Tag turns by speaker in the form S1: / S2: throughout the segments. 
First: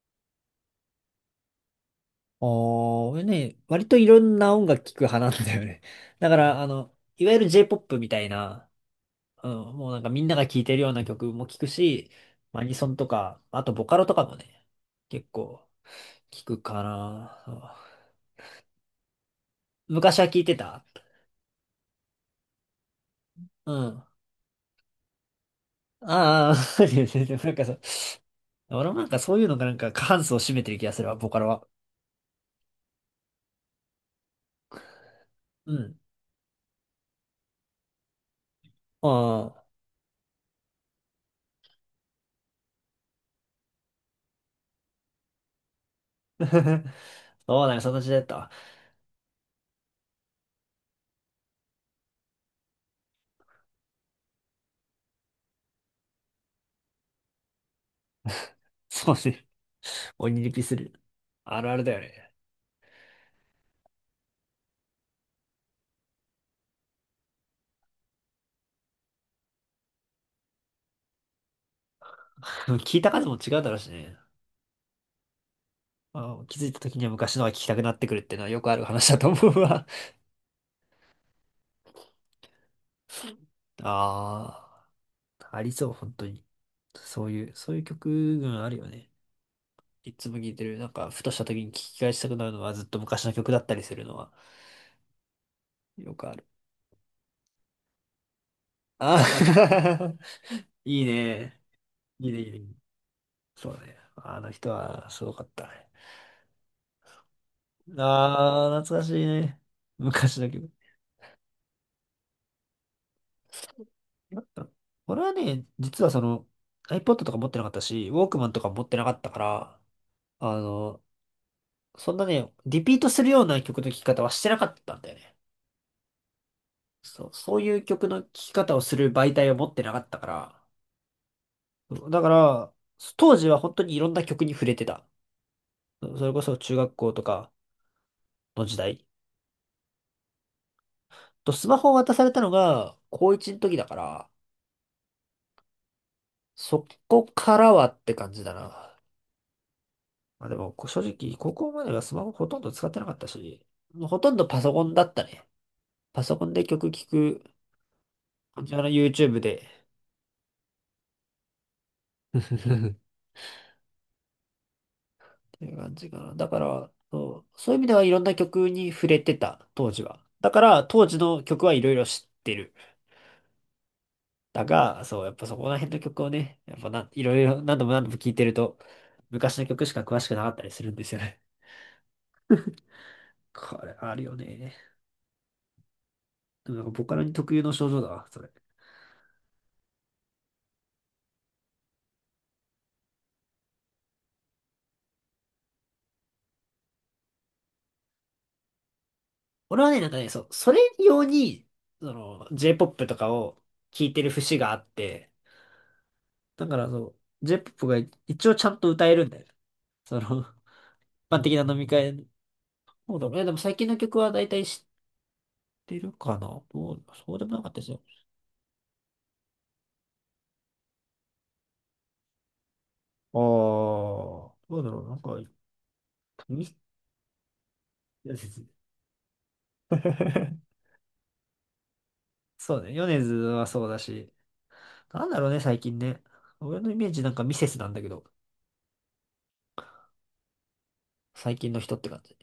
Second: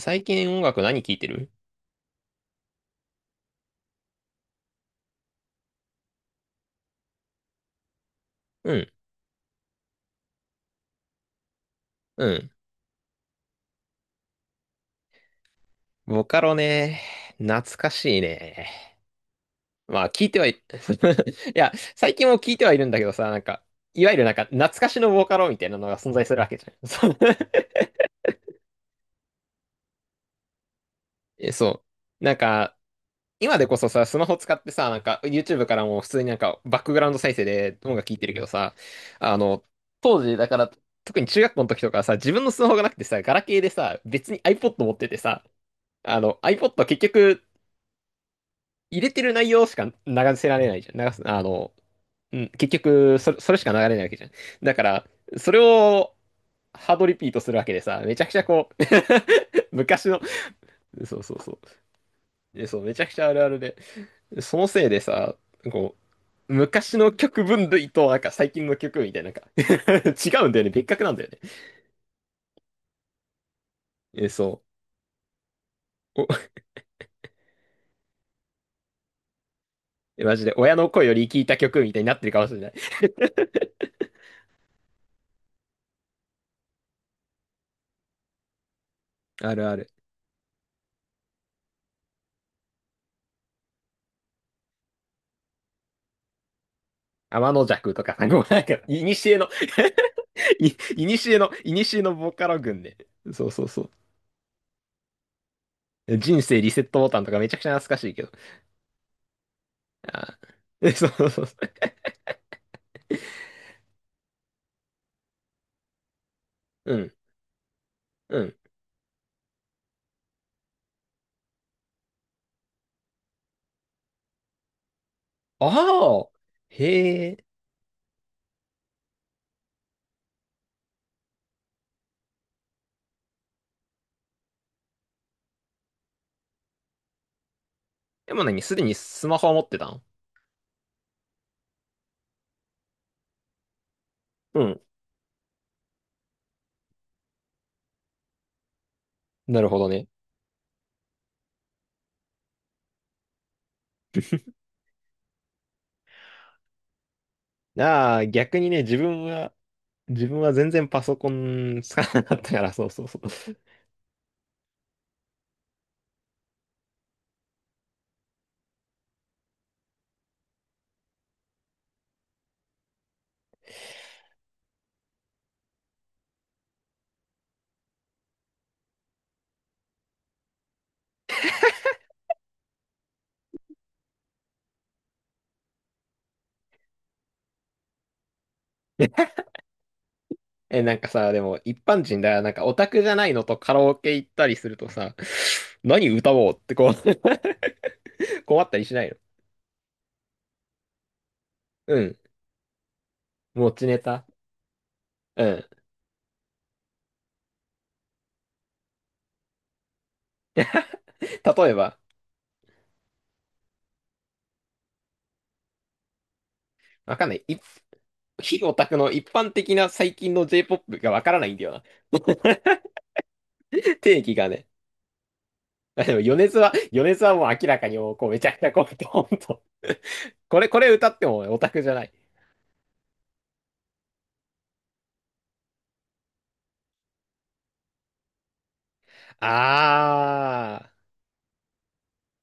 S1: 最近音楽何聴いてる？
S2: おー、ね、割といろんな音楽聴く派なんだよね。だから、いわゆる J-POP みたいな、
S1: うん、
S2: うん、もうなんかみんなが聴いてるような曲も聴くし、
S1: うん。
S2: アニソンとか、あとボカロとかもね、結構
S1: ボカ
S2: 聴
S1: ロ
S2: くか
S1: ね。
S2: な。そう、
S1: 懐かしいね。まあ、
S2: 昔
S1: 聴
S2: は
S1: いて
S2: 聴い
S1: はい、い
S2: てた。
S1: や、最近も聴いてはいるんだけどさ、なんか、
S2: うん。
S1: いわゆるなんか、懐かしのボカロみたいなのが存在するわ
S2: あ
S1: けじ
S2: あ、
S1: ゃん。そう。
S2: なんかそう、俺もなんかそういうのがなんか過半数を占めてる気がするわ、ボカロ
S1: え、
S2: は。
S1: そう。なんか、今でこそさ、スマホ使ってさ、なんか、YouTube
S2: う
S1: から
S2: ん。
S1: も普通になんか、バックグラウンド再生で音楽聴いてるけどさ、
S2: あ
S1: あの、
S2: あ。
S1: 当時、だから、特に中学校の時とかはさ、自分のスマホがなくてさ、ガラケーでさ、別に iPod 持っててさ、iPod 結 局
S2: そうだよ、その時代だったわ。
S1: 入れてる内容しか流せられないじゃん。流す、うん、結局それしか流れないわけじゃん。だから、それをハードリピートするわけでさ、めちゃくちゃこう
S2: そうね。
S1: 昔の、
S2: 鬼リピする。
S1: そうそうそ
S2: あるあるだよね。
S1: う。でそう、めちゃくちゃあるあるで、そのせいでさ、こう、昔の曲分類と、なんか最近の曲みたいな、なんか 違うんだよね。別格なんだよね。
S2: うん、聞いた数も違うだろうしね。
S1: え、そう。
S2: ま
S1: お、
S2: あー、気づいた時には昔のが聞きたくなってくるっていうのはよくある話だと思うわ。
S1: マジで、親の声より聞いた曲みたいになってるかもしれない。
S2: ああ、ありそう、本当に。そういう曲群あるよね。
S1: あるある。
S2: いつも聴いてる、なんか、ふとした時に聞き返したくなるのはずっと昔の曲だったりするのはよくある。
S1: 天の弱とかさ、こうなんか、
S2: ああ。
S1: い、
S2: いいね。
S1: いにしえの
S2: いい
S1: ボ
S2: ね、
S1: カ
S2: い
S1: ロ
S2: いね。
S1: 群ね。そうそう
S2: そう
S1: そ
S2: ね。あの人はすごかったね。
S1: う。人生リセットボタンとかめちゃくちゃ懐かしいけど。
S2: ああ、懐かしいね。
S1: あ
S2: 昔の
S1: ー、
S2: 曲。
S1: そうそうそ
S2: なんか俺はね、実はその
S1: う。う
S2: iPod
S1: ん、
S2: とか持ってなかったし、ウォー
S1: う
S2: クマン
S1: ん。
S2: とか持ってなかったから、あの、そんなね、リピートするような曲の聴き方はしてなかったんだよね。
S1: ああ、へ
S2: そう、
S1: え。
S2: そういう曲の聴き方をする媒体を持ってなかったから、そうだから、当時は本当にいろんな曲に触れてた。それこそ中学校とか
S1: でも何
S2: の
S1: す
S2: 時
S1: でに
S2: 代。
S1: スマホは持ってたの？
S2: と、スマホを渡されたのが高1の時だから、
S1: うん。
S2: そこからはって感じだな。
S1: なるほどね。
S2: まあでも、正直、高校まではスマホほとんど使ってなかったし、もうほとんどパソコンだったね。パソコンで曲聴く
S1: ああ、逆
S2: 感
S1: に
S2: じ、
S1: ね、
S2: YouTube で。
S1: 自分は全然パソコン使わなかった か
S2: っ
S1: ら、そうそうそう。
S2: ていう感じかな。だから、そう、そういう意味ではいろんな曲に触れてた、当時は。だから、当時の曲はいろいろ知ってる。だが、そう、やっぱそこら辺の曲をね、やっぱな、いろいろ何度も何度も聴いてると、昔の曲しか詳しくなかったりするんですよね。これ、あるよね。でもなんかボカロに特有の症状だわ、それ。
S1: え、なんかさ、でも一般人だよ、なんかオタクじゃないのとカラオケ行ったりするとさ、何歌おうってこう 困ったりしないの？
S2: 俺はね、なんかね、そう、それ用に、
S1: う
S2: そ
S1: ん。
S2: の、J-POP とかを
S1: 持ちネ
S2: 聴いて
S1: タ。
S2: る節があって、
S1: うん。
S2: だからそう、J-POP が一応ちゃんと歌えるんだよね。その、一
S1: 例
S2: 般的な
S1: え
S2: 飲み
S1: ば、
S2: 会の。そうだね、でも最近の曲は大体知ってるかな。どう、
S1: わかんな
S2: そう
S1: い。
S2: でもなかったですよ。
S1: 非オタクの一般的な最近の J-POP がわからないんだよな。
S2: ああ、
S1: 定義が
S2: ど
S1: ね。
S2: うだろう、なんか、
S1: あでも、
S2: み
S1: 米津はもう明らかにもう、こう、めちゃくちゃこう、ほんと。これ歌ってもオタクじゃない。
S2: そうね、米津はそうだし、なんだろうね、最近ね。俺のイメージなんかミセスなんだけど、
S1: あ
S2: 最近の人って感じ。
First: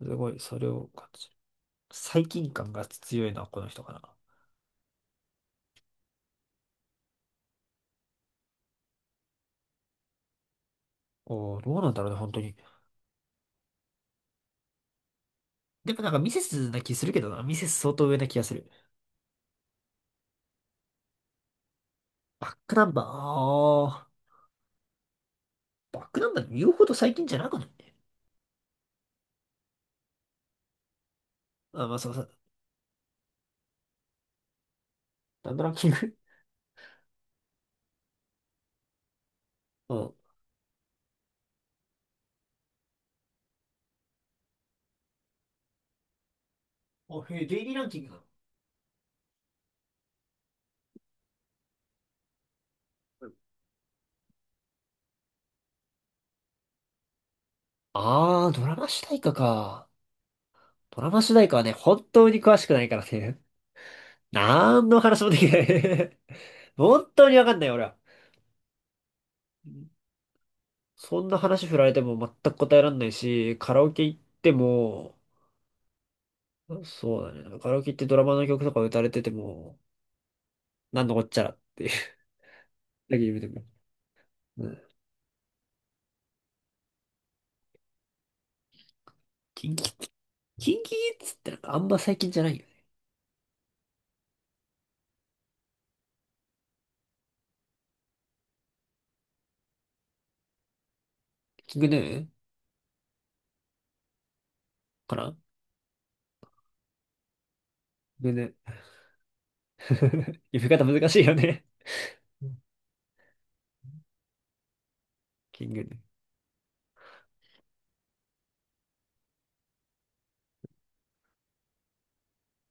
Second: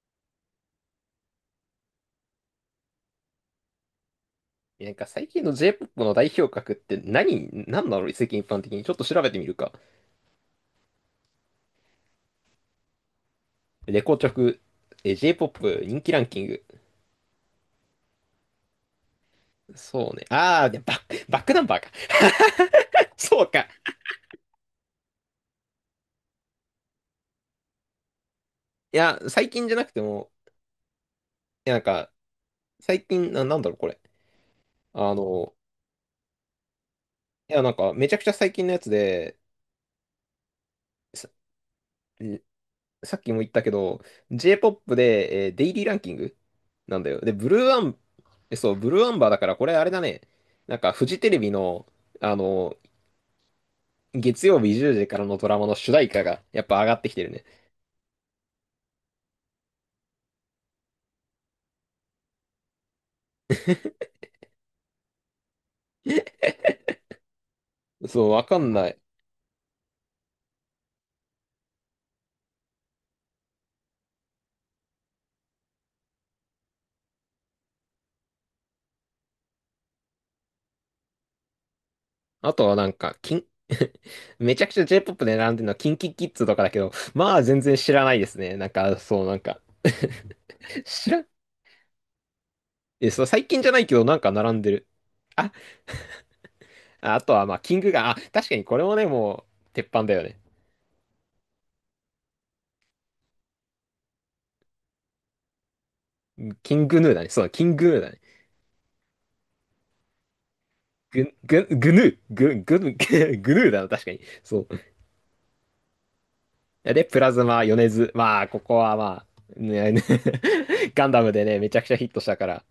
S2: すごい、それを感じる。最近感が強いのはこの人かな。
S1: ー。なんか最近の J-POP の代表格って何なの世間一般的に。ちょっと調べてみるか。
S2: おー、どうなんだろうね、本当に。
S1: レコチョク、J-POP
S2: で
S1: 人
S2: もな
S1: 気
S2: んか
S1: ラン
S2: ミセ
S1: キング。
S2: スな気するけどな。ミセス相当上な気がする。
S1: そうね。あー、でバックナンバーか。
S2: バックナンバー、
S1: そうか。い
S2: あー。バックナンバーで言うほど最近じゃなくない？
S1: や、最近じゃなくても、いやなん
S2: あ、まあそ
S1: か、
S2: うそう。
S1: 最近、な、なんだろう、これ。あ
S2: な
S1: の、
S2: んのランキング？
S1: いや、なんか、めちゃくちゃ最近のやつで、
S2: うん。
S1: さ、えさっきも言ったけど、J-POP で、デイリーランキングなんだよ。
S2: お、
S1: で、
S2: へえ、
S1: ブル
S2: デイ
S1: ー
S2: リー
S1: ア
S2: ラン
S1: ン、
S2: キングなの？
S1: そう、ブルーアンバーだから、これあれだね。なんか、フジテレビの、あの、月曜日10時からのドラマの主題歌が、やっぱ上がってきてるね。
S2: あー、ドラマ主題歌か。ドラマ主題歌はね、本当に詳しくないからね。なんの話もできない。 本当にわかんない、俺は。
S1: そう、わかんない。
S2: そんな話振られても全く答えられないし、カラオケ行っても、そうだね。なんかカラオケ行ってドラマの曲とか歌われてても、なんのこっちゃらっていう。
S1: あとはなん か、
S2: だけ言うても。
S1: めちゃ
S2: う
S1: く
S2: ん。
S1: ちゃ J-POP で並んでるのは、キンキキッズとかだけど、まあ、全然知らないですね。なんか、そう、なんか
S2: キンキ、キンキ キ
S1: 知ら、
S2: ッズってなんかあんま最近じゃないよね。
S1: え、そう、最近じゃないけど、なんか並んでる。あ、あとは、まあ、キングが、あ、確かにこれもね、もう、鉄板だよね。
S2: キングヌーかな、
S1: キングヌーだね。そう、キングヌーだね。
S2: キングヌー。呼び方難しい
S1: グ、
S2: よね。
S1: グ、グヌー、
S2: う
S1: グ、
S2: ん、
S1: グ、グ、グヌーだな、確かに。そ
S2: キングヌー。
S1: う。で、プラズマ、米津。まあ、ここはまあ、ね、ね ガンダムでね、めちゃくちゃヒットしたから。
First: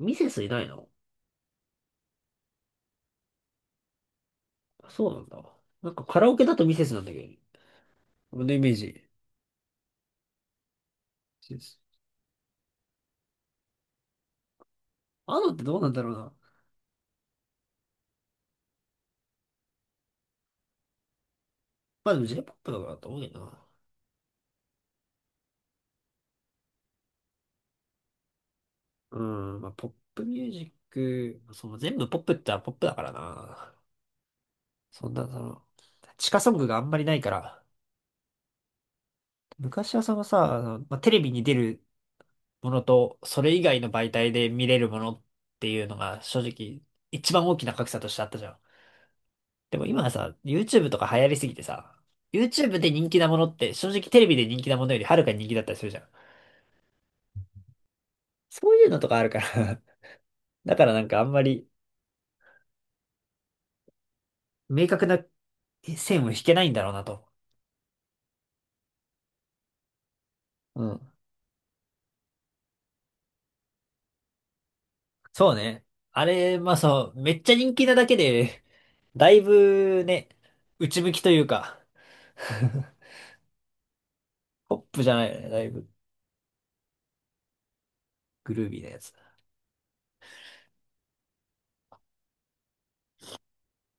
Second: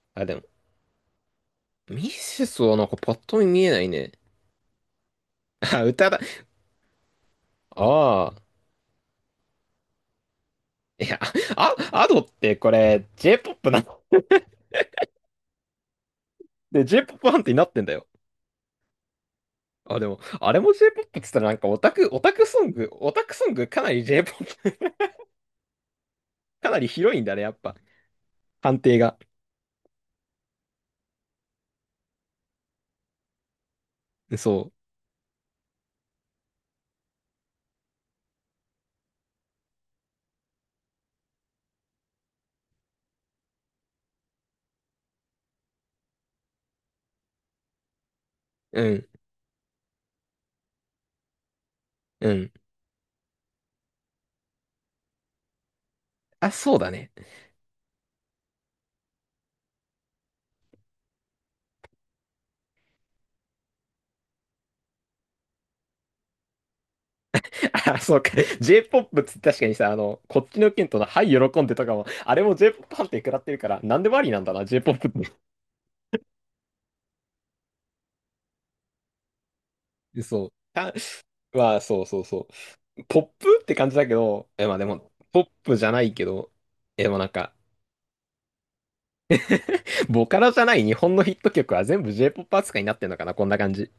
S2: ミ
S1: あ、
S2: セ
S1: でも、
S2: スいないの？
S1: ミセスはなんかパッと見見えないね。
S2: あ、そうなんだ。
S1: あ、
S2: なんか
S1: 歌だ。
S2: カラオケだとミセスなんだけど。
S1: あ
S2: 俺
S1: あ。
S2: のイメージ。
S1: いや、
S2: ミセ
S1: あ、
S2: ス。
S1: アドってこれ、j ポップなの？
S2: あのってどうなんだろうな。
S1: で、j ポップアンティになってんだよ。あ、でも、あれも J-POP って言ったらなんかオタク、
S2: まあでも J-POP だからと
S1: オ
S2: 思う
S1: タ
S2: け
S1: ク
S2: ど
S1: ソング
S2: な。
S1: かなり J-POP、かなり広いんだね、やっぱ。判定が。
S2: うん。まあポップミュージック、その全部ポップってはポップだからな。
S1: そ
S2: そんな、地下ソングがあんまりないから、昔はそのさ、テレビに出るものと、それ以外の媒体で見れるものっていうのが、正直、一番大きな格差としてあったじゃん。
S1: う。うん。
S2: でも今はさ、YouTube とか流行りすぎてさ、
S1: うん。
S2: YouTube で人気なものって、正直テレビで人気なものよりはるかに人気だったりするじゃん。
S1: あ、そうだね。
S2: そういうのとかあるから。 だからなんかあんまり、明確な線を引けないんだろうなと。
S1: あ、そうか。J-POP って確かにさ、あの、こっちの
S2: う
S1: 件と
S2: ん、
S1: の、はい、喜んでとかも、あれも J-POP 判定食らってるから、なんでもありなんだな、J-POP っ
S2: そうね。あれ、まあそう、めっちゃ人気なだけで、だいぶ
S1: て。
S2: ね、
S1: そう。あ
S2: 内向きという
S1: まあ、
S2: か、
S1: そうそうそ う。ポップって感じだけど、え、ま
S2: ポ
S1: あ
S2: ッ
S1: で
S2: プじ
S1: も、
S2: ゃない
S1: ポ
S2: よ
S1: ッ
S2: ね。だい
S1: プじ
S2: ぶ
S1: ゃないけど、え、でもなんか、
S2: グルービーなやつ。
S1: ボカロじゃない日本のヒット曲は全部 J-POP 扱いになってんのかな、こんな感じ。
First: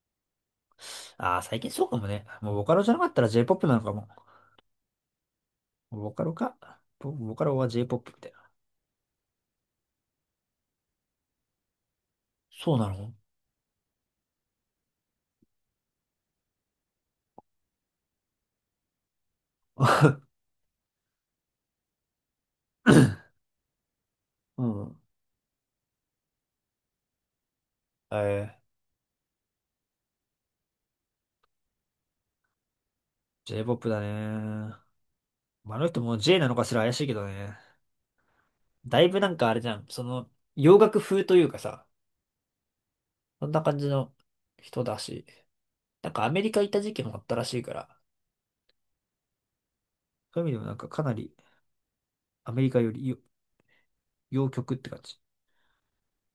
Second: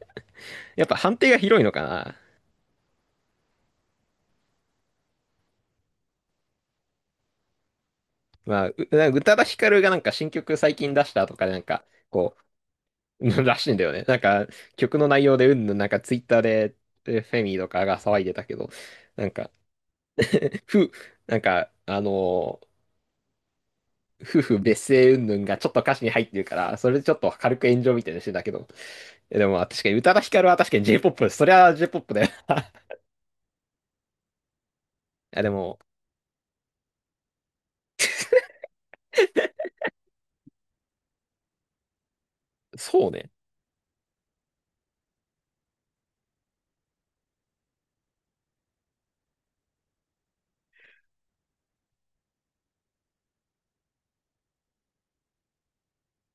S1: やっぱ判定
S2: あ
S1: が
S2: あ、最
S1: 広い
S2: 近
S1: のか
S2: そうかも
S1: な。
S2: ね。もうボカロじゃなかったら j ポップなのかも。ボカロか。ボカロは j ポップみたいな。
S1: まあ、なんか宇多田ヒカルがなんか新曲最近出したとかでなんか、こ
S2: そうなの？
S1: う、らしいんだよね。なんか、曲の内容でうんぬん、なんかツイッターで、フェミとかが騒いでたけど、なんか、ふ、なんか、夫婦
S2: う
S1: 別
S2: ん。
S1: 姓うんぬんがちょっと歌詞に入ってるから、それでちょっと軽く炎上みたい
S2: え
S1: にしてたけ
S2: え、
S1: ど。でも、まあ確かに宇多田ヒカルは確かに J-POP、そりゃ J-POP だよな。い
S2: ジェイポップだね。
S1: や、で
S2: ま
S1: も、
S2: ああの人も J なのかすら怪しいけどね。だいぶなんかあれじゃん。その、洋楽風というかさ、
S1: そうね。
S2: そんな感じの人だし。なんかアメリカ行った時期もあったらしいから、そういう意味でもなんかかなりアメリカより、洋曲って感じ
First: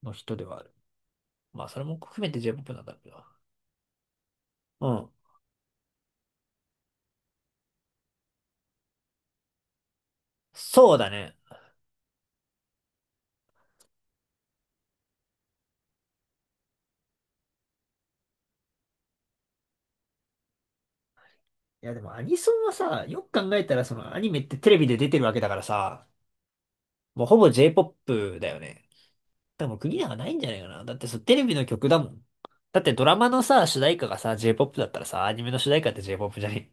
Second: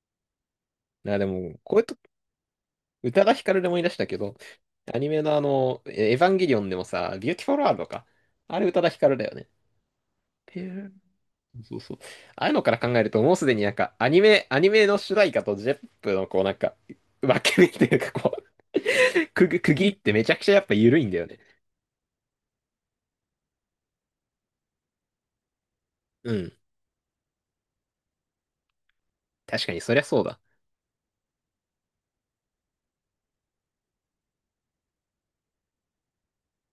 S2: の人ではある。
S1: いや、でも、
S2: まあ、
S1: こ
S2: そ
S1: うい
S2: れ
S1: うと
S2: も含めて J-POP なんだろうけ
S1: 宇
S2: ど。
S1: 多田ヒカルで思い出したけど、
S2: う
S1: アニ
S2: ん。
S1: メのあの、エヴァンゲリオンでもさ、ビューティフォルワールドか。あれ宇多田ヒカルだよね。へえ
S2: そうだね。
S1: そうそう。ああいうのから考えると、もうすでになんか、アニメの主題歌とジェップのこうなんか、分け目っていうかこう、区切りってめちゃくちゃやっぱ緩いんだよね。
S2: いやでもアニソンはさ、よく考えたらそのアニメってテレビで出てるわけだからさ、
S1: うん。
S2: もうほぼ J-POP だよね。
S1: 確
S2: で
S1: か
S2: も
S1: にそ
S2: 国
S1: りゃ
S2: なんか
S1: そう
S2: ない
S1: だ。
S2: んじゃないかな。だってそうテレビの曲だもん。だってドラマのさ、主題歌がさ、J-POP だったらさ、アニメの主題歌って J-POP じゃない？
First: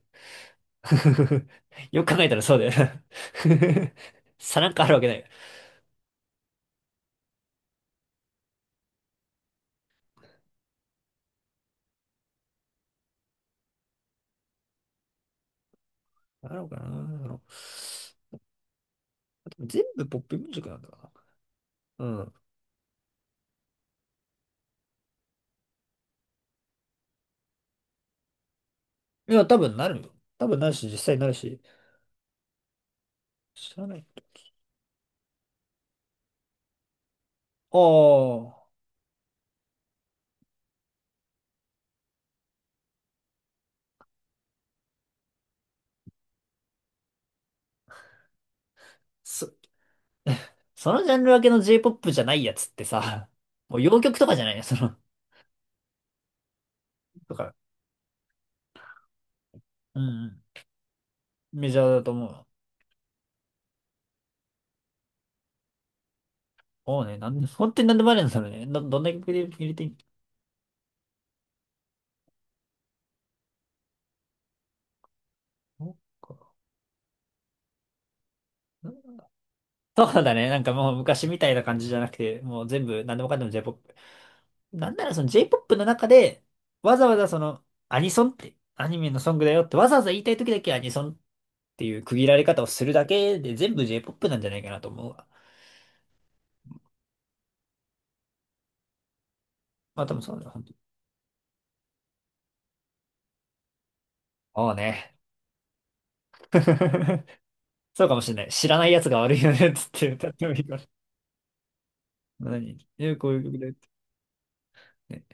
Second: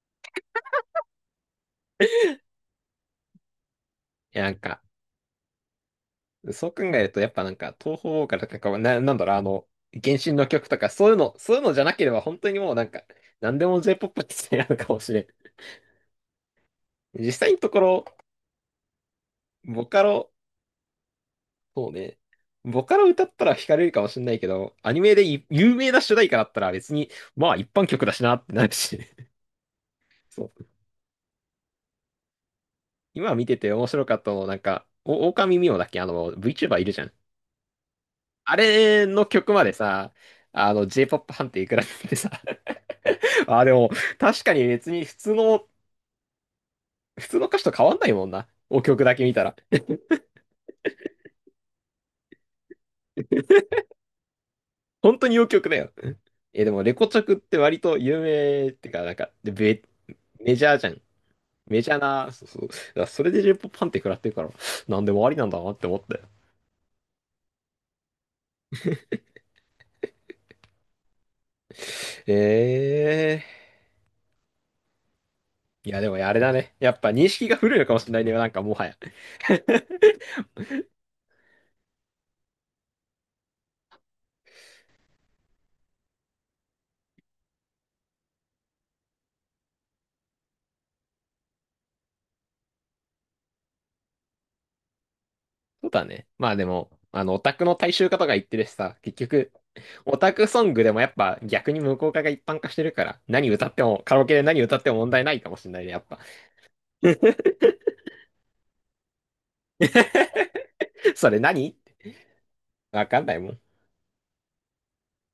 S2: よく考えたらそうだよな。
S1: い や、なん
S2: さなん
S1: か、
S2: かあるわけない。
S1: そう考えると、やっぱなんか、東方からなんか、な、なんだろう、あの、原神の曲とか、そういうのじゃなければ、本当にもうなんか、なんでも J-POP って言ってやるかもしれん。
S2: あるのか
S1: 実
S2: な。
S1: 際のところ、
S2: 全
S1: ボカ
S2: 部ポッ
S1: ロ、
S2: プミュージックなんだ
S1: そう
S2: な。う
S1: ね。
S2: ん。
S1: ボカロ歌ったら惹かれるかもしれないけど、アニメで有名な主題歌だったら別に、まあ一般曲だしなってなるし。
S2: いや、多分なるよ。多
S1: そ
S2: 分
S1: う。
S2: なるし、実際なるし。
S1: 今見てて
S2: 知
S1: 面
S2: らない
S1: 白かっ
S2: と
S1: たの、
S2: き。
S1: なんか、お、狼ミオだっけあの、VTuber いるじゃん。
S2: あ
S1: あ
S2: あ、
S1: れの曲までさ、あの、J-POP 判定いくらってさ。あ、でも、確かに別に普通の歌詞と変わんないもんな。お曲だけ見た
S2: そ、
S1: ら。
S2: そのジャンル分けの J-POP じゃないやつってさ、もう洋曲とかじゃないよ、その、
S1: 本当にお曲だよ。え、でも、レコチョク
S2: と
S1: っ
S2: か。
S1: て割と有名ってか、なんか、で
S2: うん、
S1: メ
S2: う
S1: ジャーじゃん。
S2: ん。メジ
S1: メ
S2: ャ
S1: ジ
S2: ー
S1: ャー
S2: だと思
S1: な、そ
S2: う。
S1: うそう。だからそれで10パンって食らってるから、なんでもありなんだなって思って。
S2: もうね、なんで、本当になんでもあるんだろうね。どんな曲で入れていい
S1: ええーい
S2: の？
S1: や、でもあ
S2: そ
S1: れだ
S2: っ
S1: ね。やっぱ認識が古いのかもしれないね。なんかもはや。
S2: か。 そうだね。なんかもう昔みたいな感じじゃなくて、もう全部何でもかんでも J-POP。なんならその J-POP の中で、わざわざそのアニソンって、アニメのソングだよってわざわざ言いたい時だけアニソンっていう区切られ方をするだけで全部 J-POP なんじゃないかなと思うわ。
S1: そうだね。まあでも、あの、オタクの大衆化とか言ってるしさ、結局、
S2: まあ多
S1: オ
S2: 分
S1: タ
S2: そうだ
S1: ク
S2: よ、
S1: ソ
S2: 本当
S1: ン
S2: に。
S1: グでもやっぱ逆に無効化が一般化してるから、何歌っても、カラオケで何
S2: そう
S1: 歌っても問
S2: ね。
S1: 題ないかもしれないね、やっぱ。
S2: そうかもしれない。知らない奴が悪いよねっつって歌ってもいいから。
S1: それ何って
S2: 何、
S1: わ
S2: え、
S1: かん
S2: こ
S1: な
S2: う
S1: い
S2: いう
S1: も
S2: 曲
S1: ん。
S2: だよって。ね